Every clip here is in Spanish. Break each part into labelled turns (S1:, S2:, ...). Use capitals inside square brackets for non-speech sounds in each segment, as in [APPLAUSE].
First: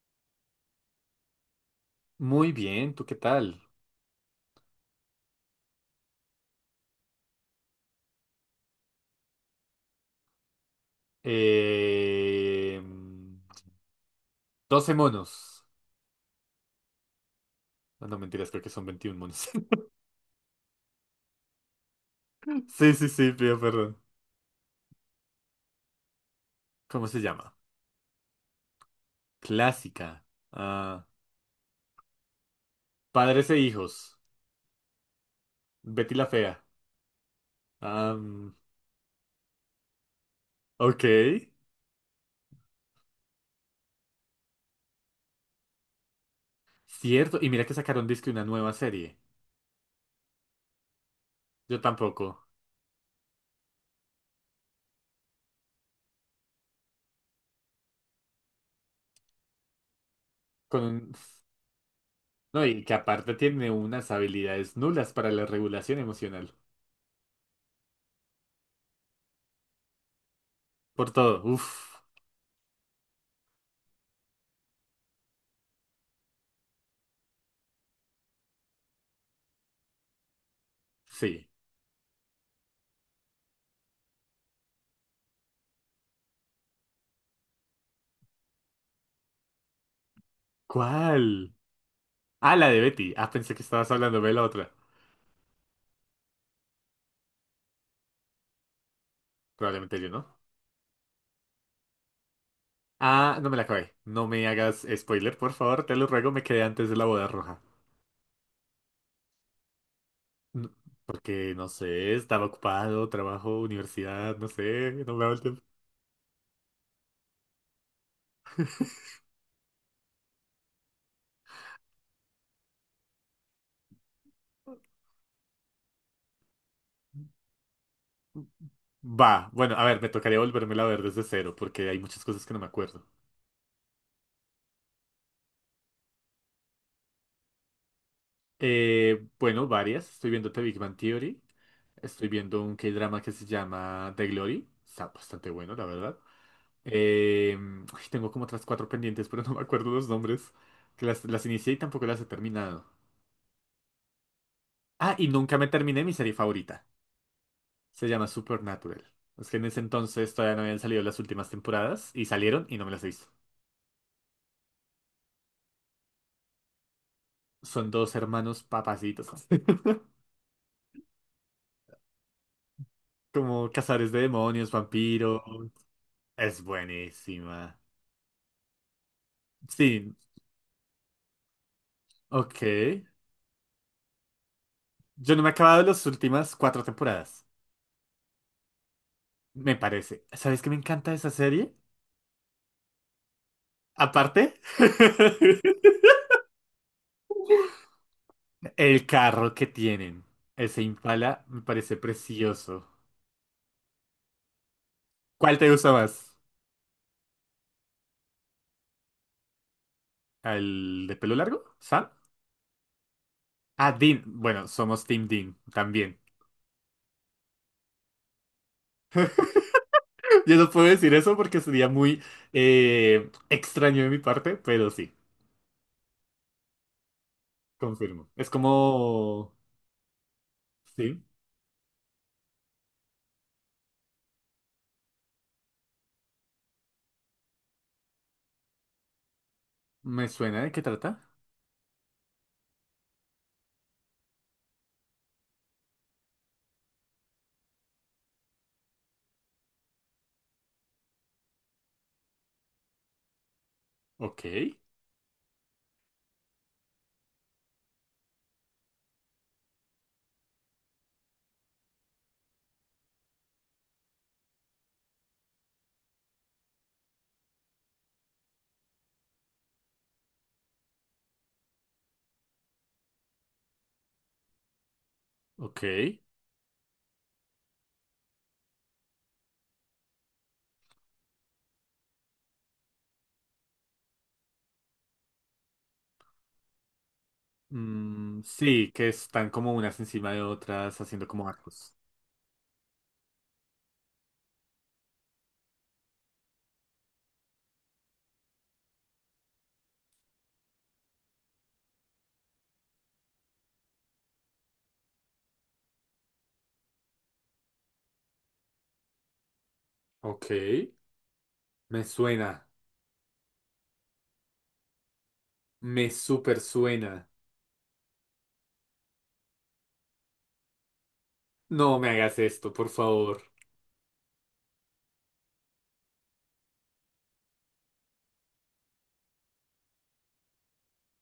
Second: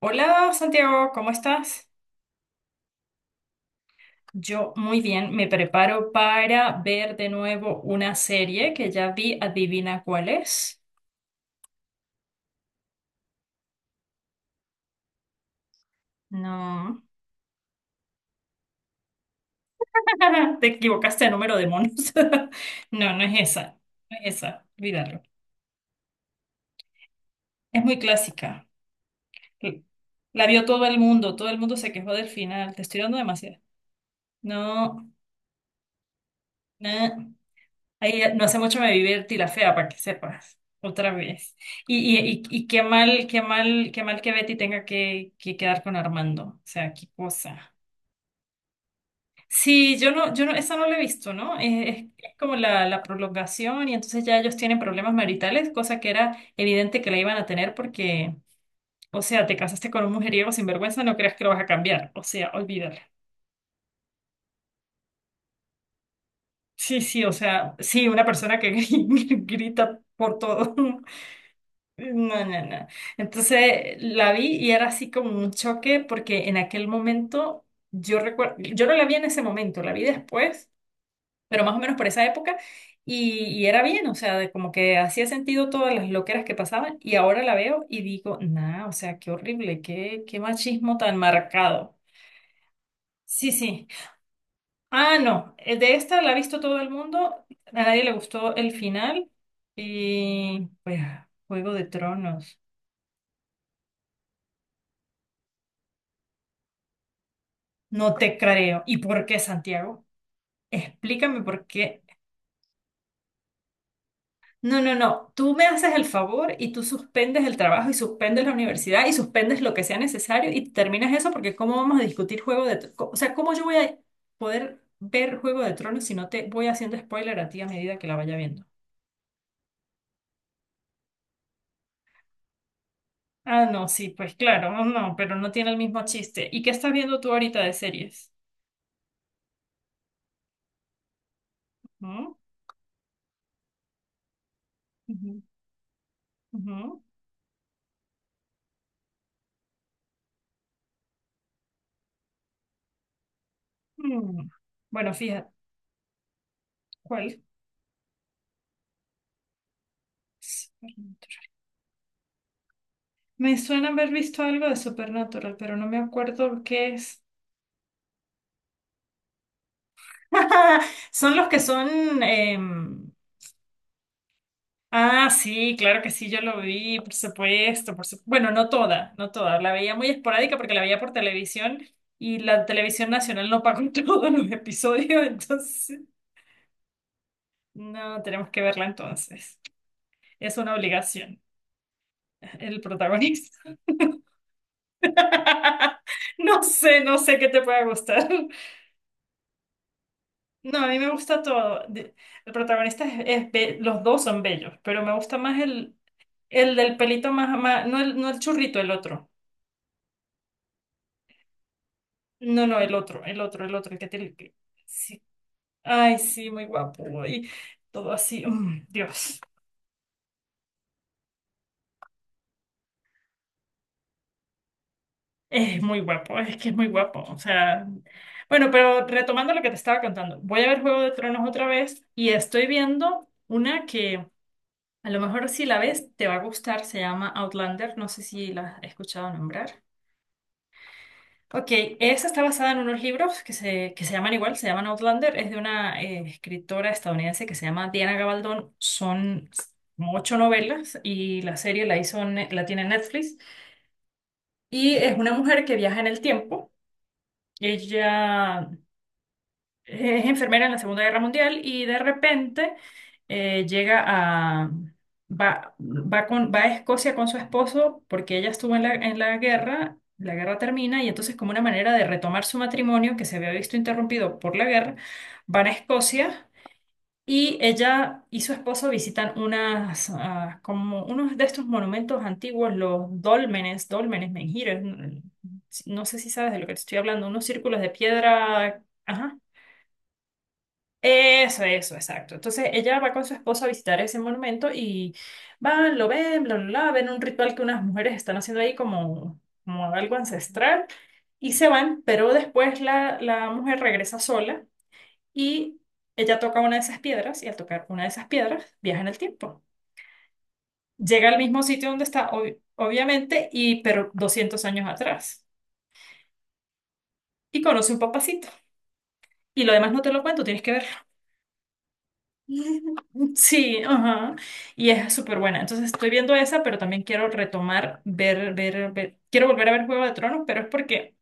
S1: Hola Santiago, ¿cómo estás?
S2: Muy bien, ¿tú qué tal?
S1: Yo muy bien, me preparo para ver de nuevo una serie que ya vi, adivina cuál es.
S2: Eh, 12 monos.
S1: No,
S2: No, mentiras, creo que son 21 monos. [LAUGHS]
S1: [LAUGHS] te equivocaste de número de monos. [LAUGHS]
S2: Sí, sí,
S1: No, no
S2: sí,
S1: es
S2: pido
S1: esa,
S2: perdón.
S1: no es esa, olvídalo.
S2: ¿Cómo se llama?
S1: Es muy clásica.
S2: Clásica.
S1: La vio
S2: Ah,
S1: todo el mundo se quejó del final, te estoy dando
S2: Padres e
S1: demasiado.
S2: hijos.
S1: No,
S2: Betty la Fea.
S1: no. Ahí no
S2: Am,
S1: hace mucho me vi Betty la fea, para que sepas,
S2: ok.
S1: otra vez. Y qué mal, qué mal, qué mal que Betty tenga que quedar con Armando. O sea, qué
S2: Cierto, y mira
S1: cosa.
S2: que sacaron disque una nueva serie.
S1: Sí, yo no, esa no la he visto, ¿no?
S2: Yo
S1: Es
S2: tampoco.
S1: como la prolongación y entonces ya ellos tienen problemas maritales, cosa que era evidente que la iban a tener porque, o sea, te casaste con un mujeriego sin
S2: Con
S1: vergüenza,
S2: un-
S1: no creas que lo vas a cambiar. O sea,
S2: No, y que
S1: olvídalo.
S2: aparte tiene unas habilidades nulas para la regulación emocional.
S1: Sí, sí, o sea, sí, una persona que [LAUGHS] grita por todo.
S2: Por todo, uff.
S1: No, no, no. Entonces la vi y era así como un choque porque en aquel momento yo recuerdo, yo no la vi en ese momento, la vi después,
S2: Sí.
S1: pero más o menos por esa época y era bien, o sea, de como que hacía sentido todas las loqueras que pasaban y ahora la veo y digo, nah, o sea, qué horrible, qué, qué machismo tan
S2: ¿Cuál?
S1: marcado.
S2: Ah, la de Betty. Ah,
S1: Sí,
S2: pensé que
S1: sí.
S2: estabas hablando de la otra.
S1: Ah, no, de esta la ha visto todo el mundo, a nadie le gustó el final
S2: Probablemente yo no.
S1: y pues Juego de Tronos.
S2: Ah, no me la acabé. No me hagas spoiler, por favor, te lo ruego, me quedé antes de la boda roja.
S1: No te creo. ¿Y por qué, Santiago?
S2: N-
S1: Explícame
S2: Porque,
S1: por
S2: no
S1: qué.
S2: sé, estaba ocupado, trabajo, universidad, no
S1: No,
S2: sé,
S1: no,
S2: no me
S1: no.
S2: daba el
S1: Tú
S2: tiempo.
S1: me haces el favor y tú suspendes el trabajo y suspendes la universidad y suspendes lo que sea necesario y terminas eso porque ¿cómo vamos a discutir Juego de Tronos? O sea, ¿cómo yo voy a poder ver Juego de Tronos si no te voy haciendo spoiler a ti a medida que la vaya viendo?
S2: Va, bueno, a ver, me tocaría volvérmela a ver desde cero, porque hay muchas cosas que no me acuerdo.
S1: Ah, no, sí, pues claro, no, no, pero no tiene el mismo chiste. ¿Y qué estás viendo tú ahorita de series?
S2: Bueno, varias. Estoy viéndote Big Bang Theory. Estoy
S1: ¿Mm?
S2: viendo un K-drama que se llama The Glory. Está
S1: Ujú,
S2: bastante bueno, la verdad.
S1: ujú,
S2: Eh, Ay, tengo como otras cuatro pendientes, pero [LAUGHS] no me acuerdo los nombres. Que las inicié y tampoco las he terminado.
S1: mm. Bueno,
S2: Ah, y
S1: fíjate,
S2: nunca me terminé mi serie favorita.
S1: ¿cuál?
S2: Se llama Supernatural. Es que en ese entonces todavía no habían salido las últimas temporadas y salieron y no me las he visto.
S1: Me suena haber visto algo de Supernatural, pero no me acuerdo qué es.
S2: Son dos hermanos papacitos. [LAUGHS]
S1: [LAUGHS] Son los que son...
S2: Como cazadores de demonios,
S1: Ah,
S2: vampiros.
S1: sí, claro que sí, yo lo
S2: Es
S1: vi, por
S2: buenísima.
S1: supuesto, por supuesto. Bueno, no toda, no toda. La veía muy
S2: Sí,
S1: esporádica porque la veía por televisión y
S2: ok.
S1: la televisión nacional no pagó [LAUGHS] todos los episodios,
S2: Yo no me he acabado
S1: entonces
S2: las últimas cuatro temporadas.
S1: no, tenemos que verla entonces.
S2: Me parece.
S1: Es
S2: ¿Sabes qué
S1: una
S2: me encanta de esa
S1: obligación,
S2: serie?
S1: el protagonista.
S2: Aparte, [LAUGHS]
S1: [LAUGHS] No sé, no sé qué te pueda gustar.
S2: el carro que tienen.
S1: No,
S2: Ese
S1: a mí me gusta
S2: Impala me
S1: todo.
S2: parece
S1: De- El
S2: precioso.
S1: protagonista es be- los dos son bellos, pero me gusta
S2: ¿Cuál
S1: más
S2: te gusta más?
S1: el del pelito más, más no el, no el churrito, el otro.
S2: ¿El de pelo largo? ¿Sam?
S1: No, no, el otro, el otro, el
S2: Ah,
S1: otro, el que
S2: Dean.
S1: tiene que...
S2: Bueno, somos
S1: Sí.
S2: Team Dean también.
S1: Ay, sí, muy guapo. Y todo así, mm, Dios,
S2: [LAUGHS] Yo no puedo decir eso porque sería muy extraño de mi parte, pero sí,
S1: es muy guapo, es que es muy guapo. O sea,
S2: confirmo. Es
S1: bueno, pero retomando
S2: como...
S1: lo que te estaba contando, voy a ver Juego de
S2: Sí,
S1: Tronos otra vez y estoy viendo una que a lo mejor si la ves te va a gustar, se llama Outlander, no sé si la has escuchado nombrar.
S2: me suena de qué trata.
S1: Ok, esa está basada en unos libros que que se llaman igual, se llaman Outlander, es de una escritora estadounidense que se llama Diana Gabaldón, son como ocho novelas y la serie la hizo, Ne- la tiene Netflix
S2: Ok,
S1: y es una mujer que viaja en el tiempo, ella es enfermera en la Segunda Guerra Mundial y de repente llega a... Va, va, con, va a Escocia con su esposo porque ella estuvo en la guerra termina y entonces como una manera de retomar su matrimonio que se había visto interrumpido por la guerra, van a
S2: ok.
S1: Escocia y ella y su esposo visitan unas, ah, como unos de estos monumentos antiguos, los dólmenes, dólmenes, menhires, no sé si sabes de lo que te estoy hablando, unos círculos de
S2: Mm,
S1: piedra,
S2: sí, que
S1: ajá,
S2: están como unas encima de otras haciendo como
S1: eso,
S2: arcos.
S1: exacto. Entonces ella va con su esposo a visitar ese monumento y van, lo ven, bla, bla, bla, ven un ritual que unas mujeres están haciendo ahí como, como algo ancestral y se van, pero después la mujer regresa sola y ella toca una de esas piedras y al tocar una de esas piedras viaja en el tiempo.
S2: Ok,
S1: Llega al mismo sitio
S2: me
S1: donde está, ob-
S2: suena,
S1: obviamente, y pero 200 años atrás
S2: me super suena.
S1: y conoce un papacito. Y lo demás no te lo cuento, tienes que verlo.
S2: No me hagas esto, por
S1: [LAUGHS]
S2: favor.
S1: Sí, ajá. Y es súper buena. Entonces estoy viendo esa, pero también quiero retomar, ver, ver, ver. Quiero volver a ver Juego de Tronos, pero es porque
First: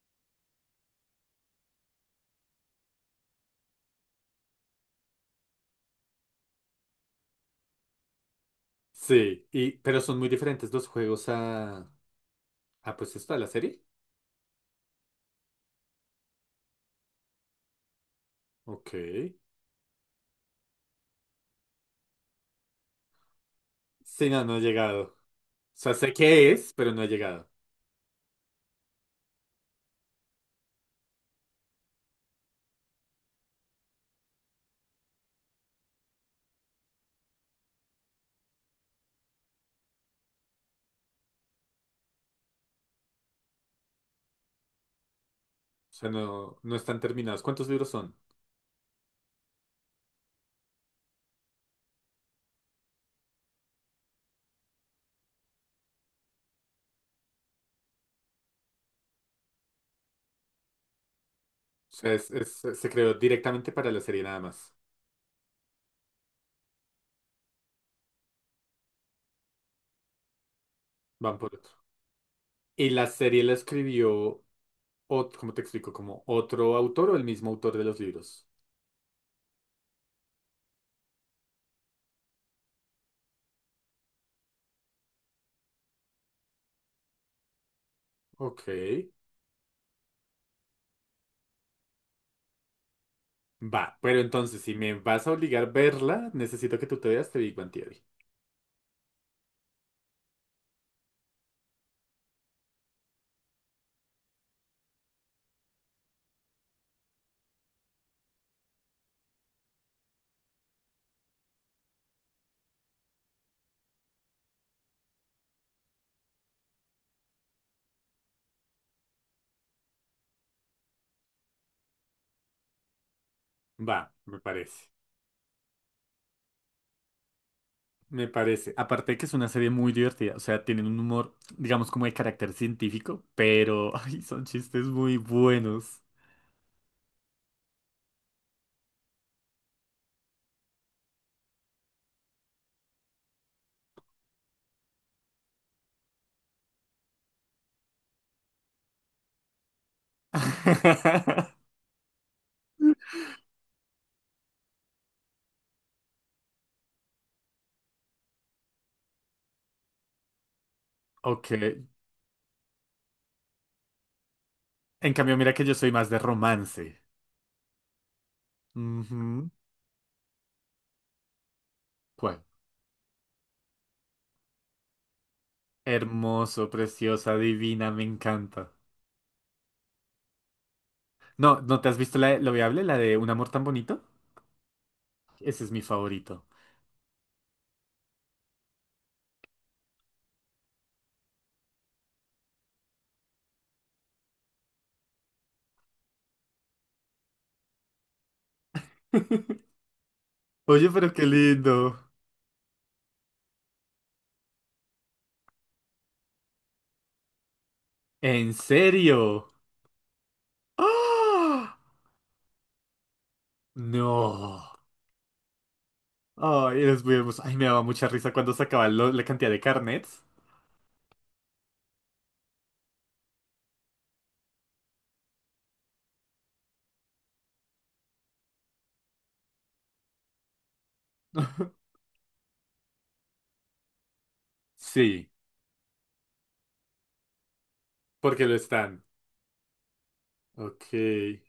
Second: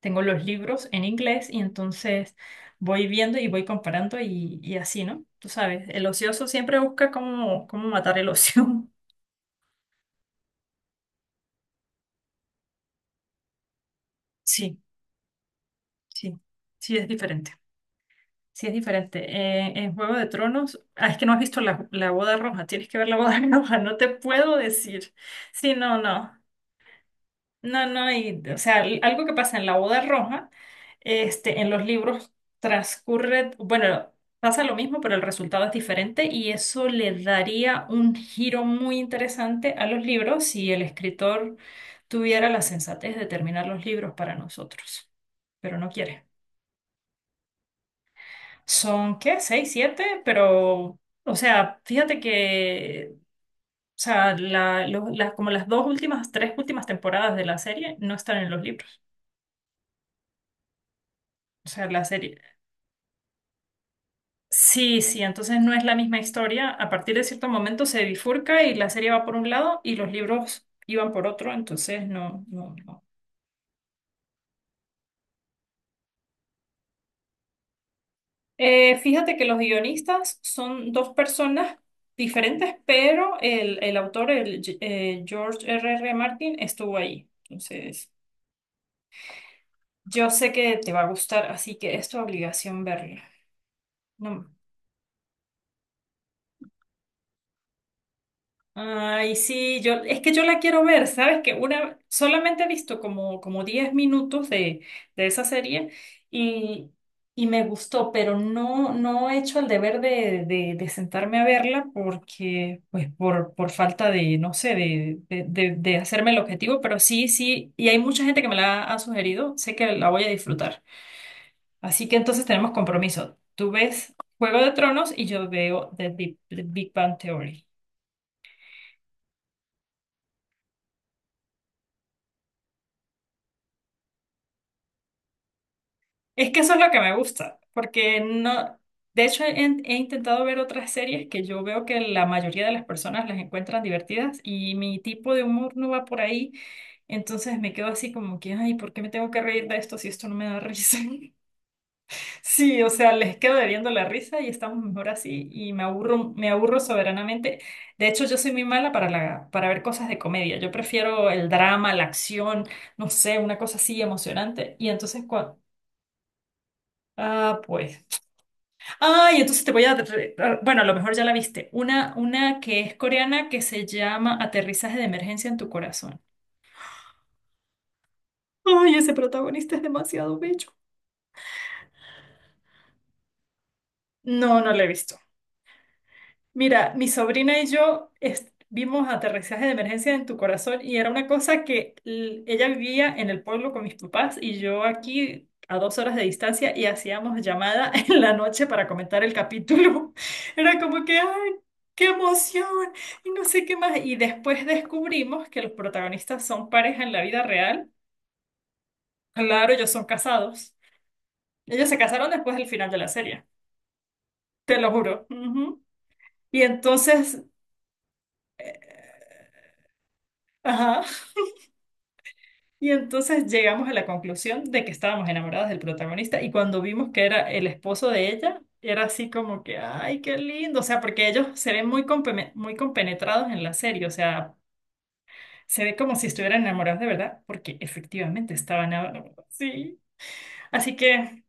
S1: tengo los libros en inglés y entonces voy viendo y voy comparando y así, ¿no? Tú sabes, el ocioso siempre busca cómo, cómo matar el ocio. [LAUGHS]
S2: Sí, y, pero son muy diferentes los juegos a pues esto, a la serie.
S1: Sí, sí, sí, es diferente. Sí, es
S2: Ok.
S1: diferente. En Juego de Tronos, ah, es que no has visto la boda roja, tienes que ver la boda [LAUGHS] roja, no te
S2: Sí, no,
S1: puedo
S2: no he llegado.
S1: decir.
S2: O
S1: Sí,
S2: sea,
S1: no,
S2: sé
S1: no.
S2: qué es, pero no he llegado.
S1: No, no, y, o sea, l- algo que pasa en la boda roja, este, en los libros transcurre, bueno, pasa lo mismo, pero el resultado es diferente y eso le daría un giro muy interesante a los libros si el escritor tuviera la sensatez de terminar los libros para nosotros, pero no
S2: O sea,
S1: quiere.
S2: no, no están terminados. ¿Cuántos libros son?
S1: Son, ¿qué? ¿Seis, siete? Pero, o sea, fíjate que, o sea, la- lo- las- como las dos últimas, tres últimas temporadas de la serie no están en los libros. O sea,
S2: O
S1: la
S2: sea,
S1: serie,
S2: se creó directamente para la serie nada más.
S1: sí, sí, entonces no es la misma historia. A partir de cierto momento se bifurca y la serie va por un lado y los libros iban por
S2: Van
S1: otro,
S2: por otro.
S1: entonces no, no,
S2: ¿Y
S1: no.
S2: la serie la escribió, cómo te explico, como otro autor o el mismo autor de los libros?
S1: Fíjate que los guionistas son dos personas diferentes, pero el autor, George R.R. Martin, estuvo ahí. Entonces,
S2: Ok.
S1: yo sé que te va a gustar, así que es tu obligación verla.
S2: Va, pero
S1: No.
S2: entonces, si me vas a obligar a verla, necesito que tú te veas The Big Bang Theory.
S1: Ay, sí, yo, es que yo la quiero ver, ¿sabes? Que una, solamente he visto como, como 10 minutos de esa serie y, y me gustó, pero no, no he hecho el deber de sentarme a verla porque, pues, por falta de, no sé, de hacerme el objetivo, pero sí, sí, y hay mucha gente que me la ha sugerido, sé que la voy a disfrutar. Así que entonces tenemos compromiso. Tú
S2: Va,
S1: ves
S2: me
S1: Juego de
S2: parece.
S1: Tronos y yo veo The Big Bang Theory.
S2: Me parece. Aparte de que es una serie muy divertida, o sea, tienen un humor, digamos, como de carácter científico, pero [LAUGHS] ay, son chistes muy buenos.
S1: Es que eso es lo que me gusta, porque no, de hecho he, he intentado ver otras series que yo veo que la mayoría de las personas las encuentran divertidas y mi tipo de humor no va por ahí, entonces me quedo así como que, ay, ¿por qué me tengo que reír de esto si esto no me da risa? [LAUGHS]
S2: [LAUGHS]
S1: Sí, o sea, les quedo debiendo la risa y estamos mejor así y me aburro soberanamente. De hecho, yo soy muy mala para la, para ver cosas de comedia. Yo prefiero el
S2: Ok.
S1: drama, la acción, no sé, una cosa así emocionante y
S2: En
S1: entonces
S2: cambio, mira
S1: cuando...
S2: que yo soy más de romance.
S1: Ah, pues. Ay,
S2: Ujú.
S1: entonces te voy a... re- a- bueno, a lo mejor ya la viste.
S2: ¿Cuál?
S1: Una que es coreana que se llama Aterrizaje de emergencia en tu corazón.
S2: Hermoso, preciosa, divina, me encanta.
S1: Ay, ese protagonista es demasiado bello.
S2: No, ¿no te has visto la de Lo Viable, la de Un amor tan bonito?
S1: No, no la he visto.
S2: Ese es mi favorito.
S1: Mira, mi sobrina y yo est- vimos Aterrizaje de Emergencia en tu Corazón y era una cosa que l- ella vivía en el pueblo con mis papás y yo aquí a 2 horas de distancia y hacíamos llamada [LAUGHS] en la noche para comentar el
S2: [LAUGHS]
S1: capítulo. [LAUGHS] Era
S2: Oye,
S1: como
S2: pero
S1: que,
S2: qué
S1: ¡ay,
S2: lindo.
S1: qué emoción! Y no sé qué más. Y después descubrimos que los protagonistas son pareja en la vida real.
S2: ¿En serio?
S1: Claro, ellos son casados.
S2: ¡Ah!
S1: Ellos se casaron después del final de la serie,
S2: No.
S1: te lo juro. Ujú. Y
S2: Ay, los vimos.
S1: entonces...
S2: Ay, me daba mucha risa cuando sacaban la cantidad de carnets.
S1: Ajá. Y entonces llegamos a la conclusión de que estábamos enamoradas del protagonista y cuando vimos que era el esposo de ella, era así como que, ay, qué lindo, o sea, porque ellos se ven
S2: [LAUGHS]
S1: muy, compeme- muy compenetrados en la serie, o sea,
S2: Sí,
S1: se ve como si estuvieran enamorados de verdad, porque
S2: porque
S1: efectivamente
S2: lo
S1: estaban
S2: están.
S1: enamorados, sí.
S2: Ok.
S1: Así que,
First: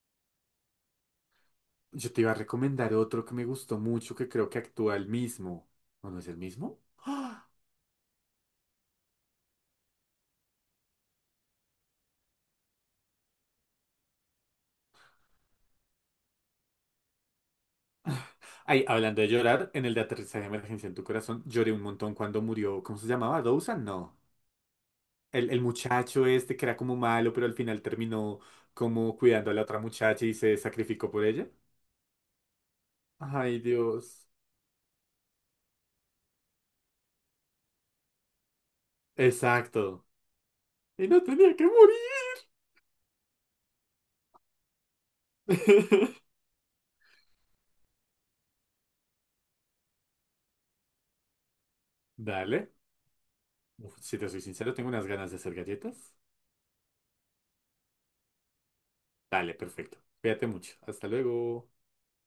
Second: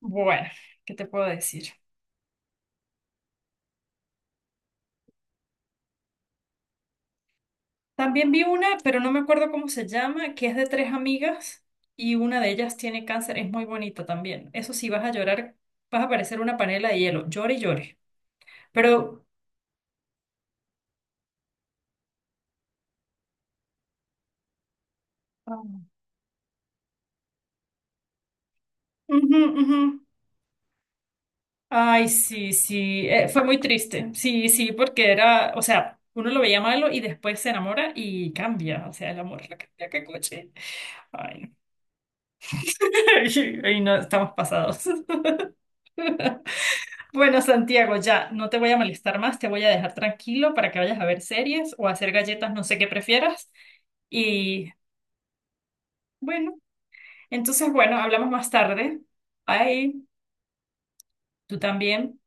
S1: bueno, ¿qué te puedo decir?
S2: Yo te iba a recomendar otro que me gustó mucho, que creo que actúa el mismo. ¿O no es el mismo? ¡Ah!
S1: También vi una, pero no me acuerdo cómo se llama, que es de tres amigas y una de ellas tiene cáncer, es muy bonita también. Eso sí, vas a llorar, vas a parecer una panela de hielo, llore y llore.
S2: Ay, hablando
S1: Pero,
S2: de llorar, en el de aterrizaje de emergencia en tu corazón, lloré un montón cuando murió. ¿Cómo se llamaba? ¿Dawson? No. El
S1: ah,
S2: muchacho este que era como malo, pero al final terminó como
S1: ujú,
S2: cuidando a la
S1: ujú.
S2: otra muchacha y se sacrificó por ella.
S1: Ay, sí, sí, fue muy
S2: Ay,
S1: triste.
S2: Dios.
S1: Sí, sí, porque era, o sea, uno lo veía malo y después se enamora y cambia. O sea, el amor [LAUGHS] la cambia, qué
S2: Exacto.
S1: coche.
S2: Y no
S1: Ay,
S2: tenía que morir.
S1: [LAUGHS] ay, no, estamos pasados.
S2: [LAUGHS]
S1: [LAUGHS] Bueno, Santiago, ya, no te voy a molestar más, te voy a dejar tranquilo para que vayas a ver series o a hacer galletas, no
S2: Dale.
S1: sé qué prefieras.
S2: Uf, si te soy
S1: Y
S2: sincero, tengo unas ganas de hacer galletas.
S1: bueno, entonces, bueno, hablamos más tarde.
S2: Dale, perfecto.
S1: Ay,
S2: Cuídate mucho. Hasta
S1: tú
S2: luego.
S1: también.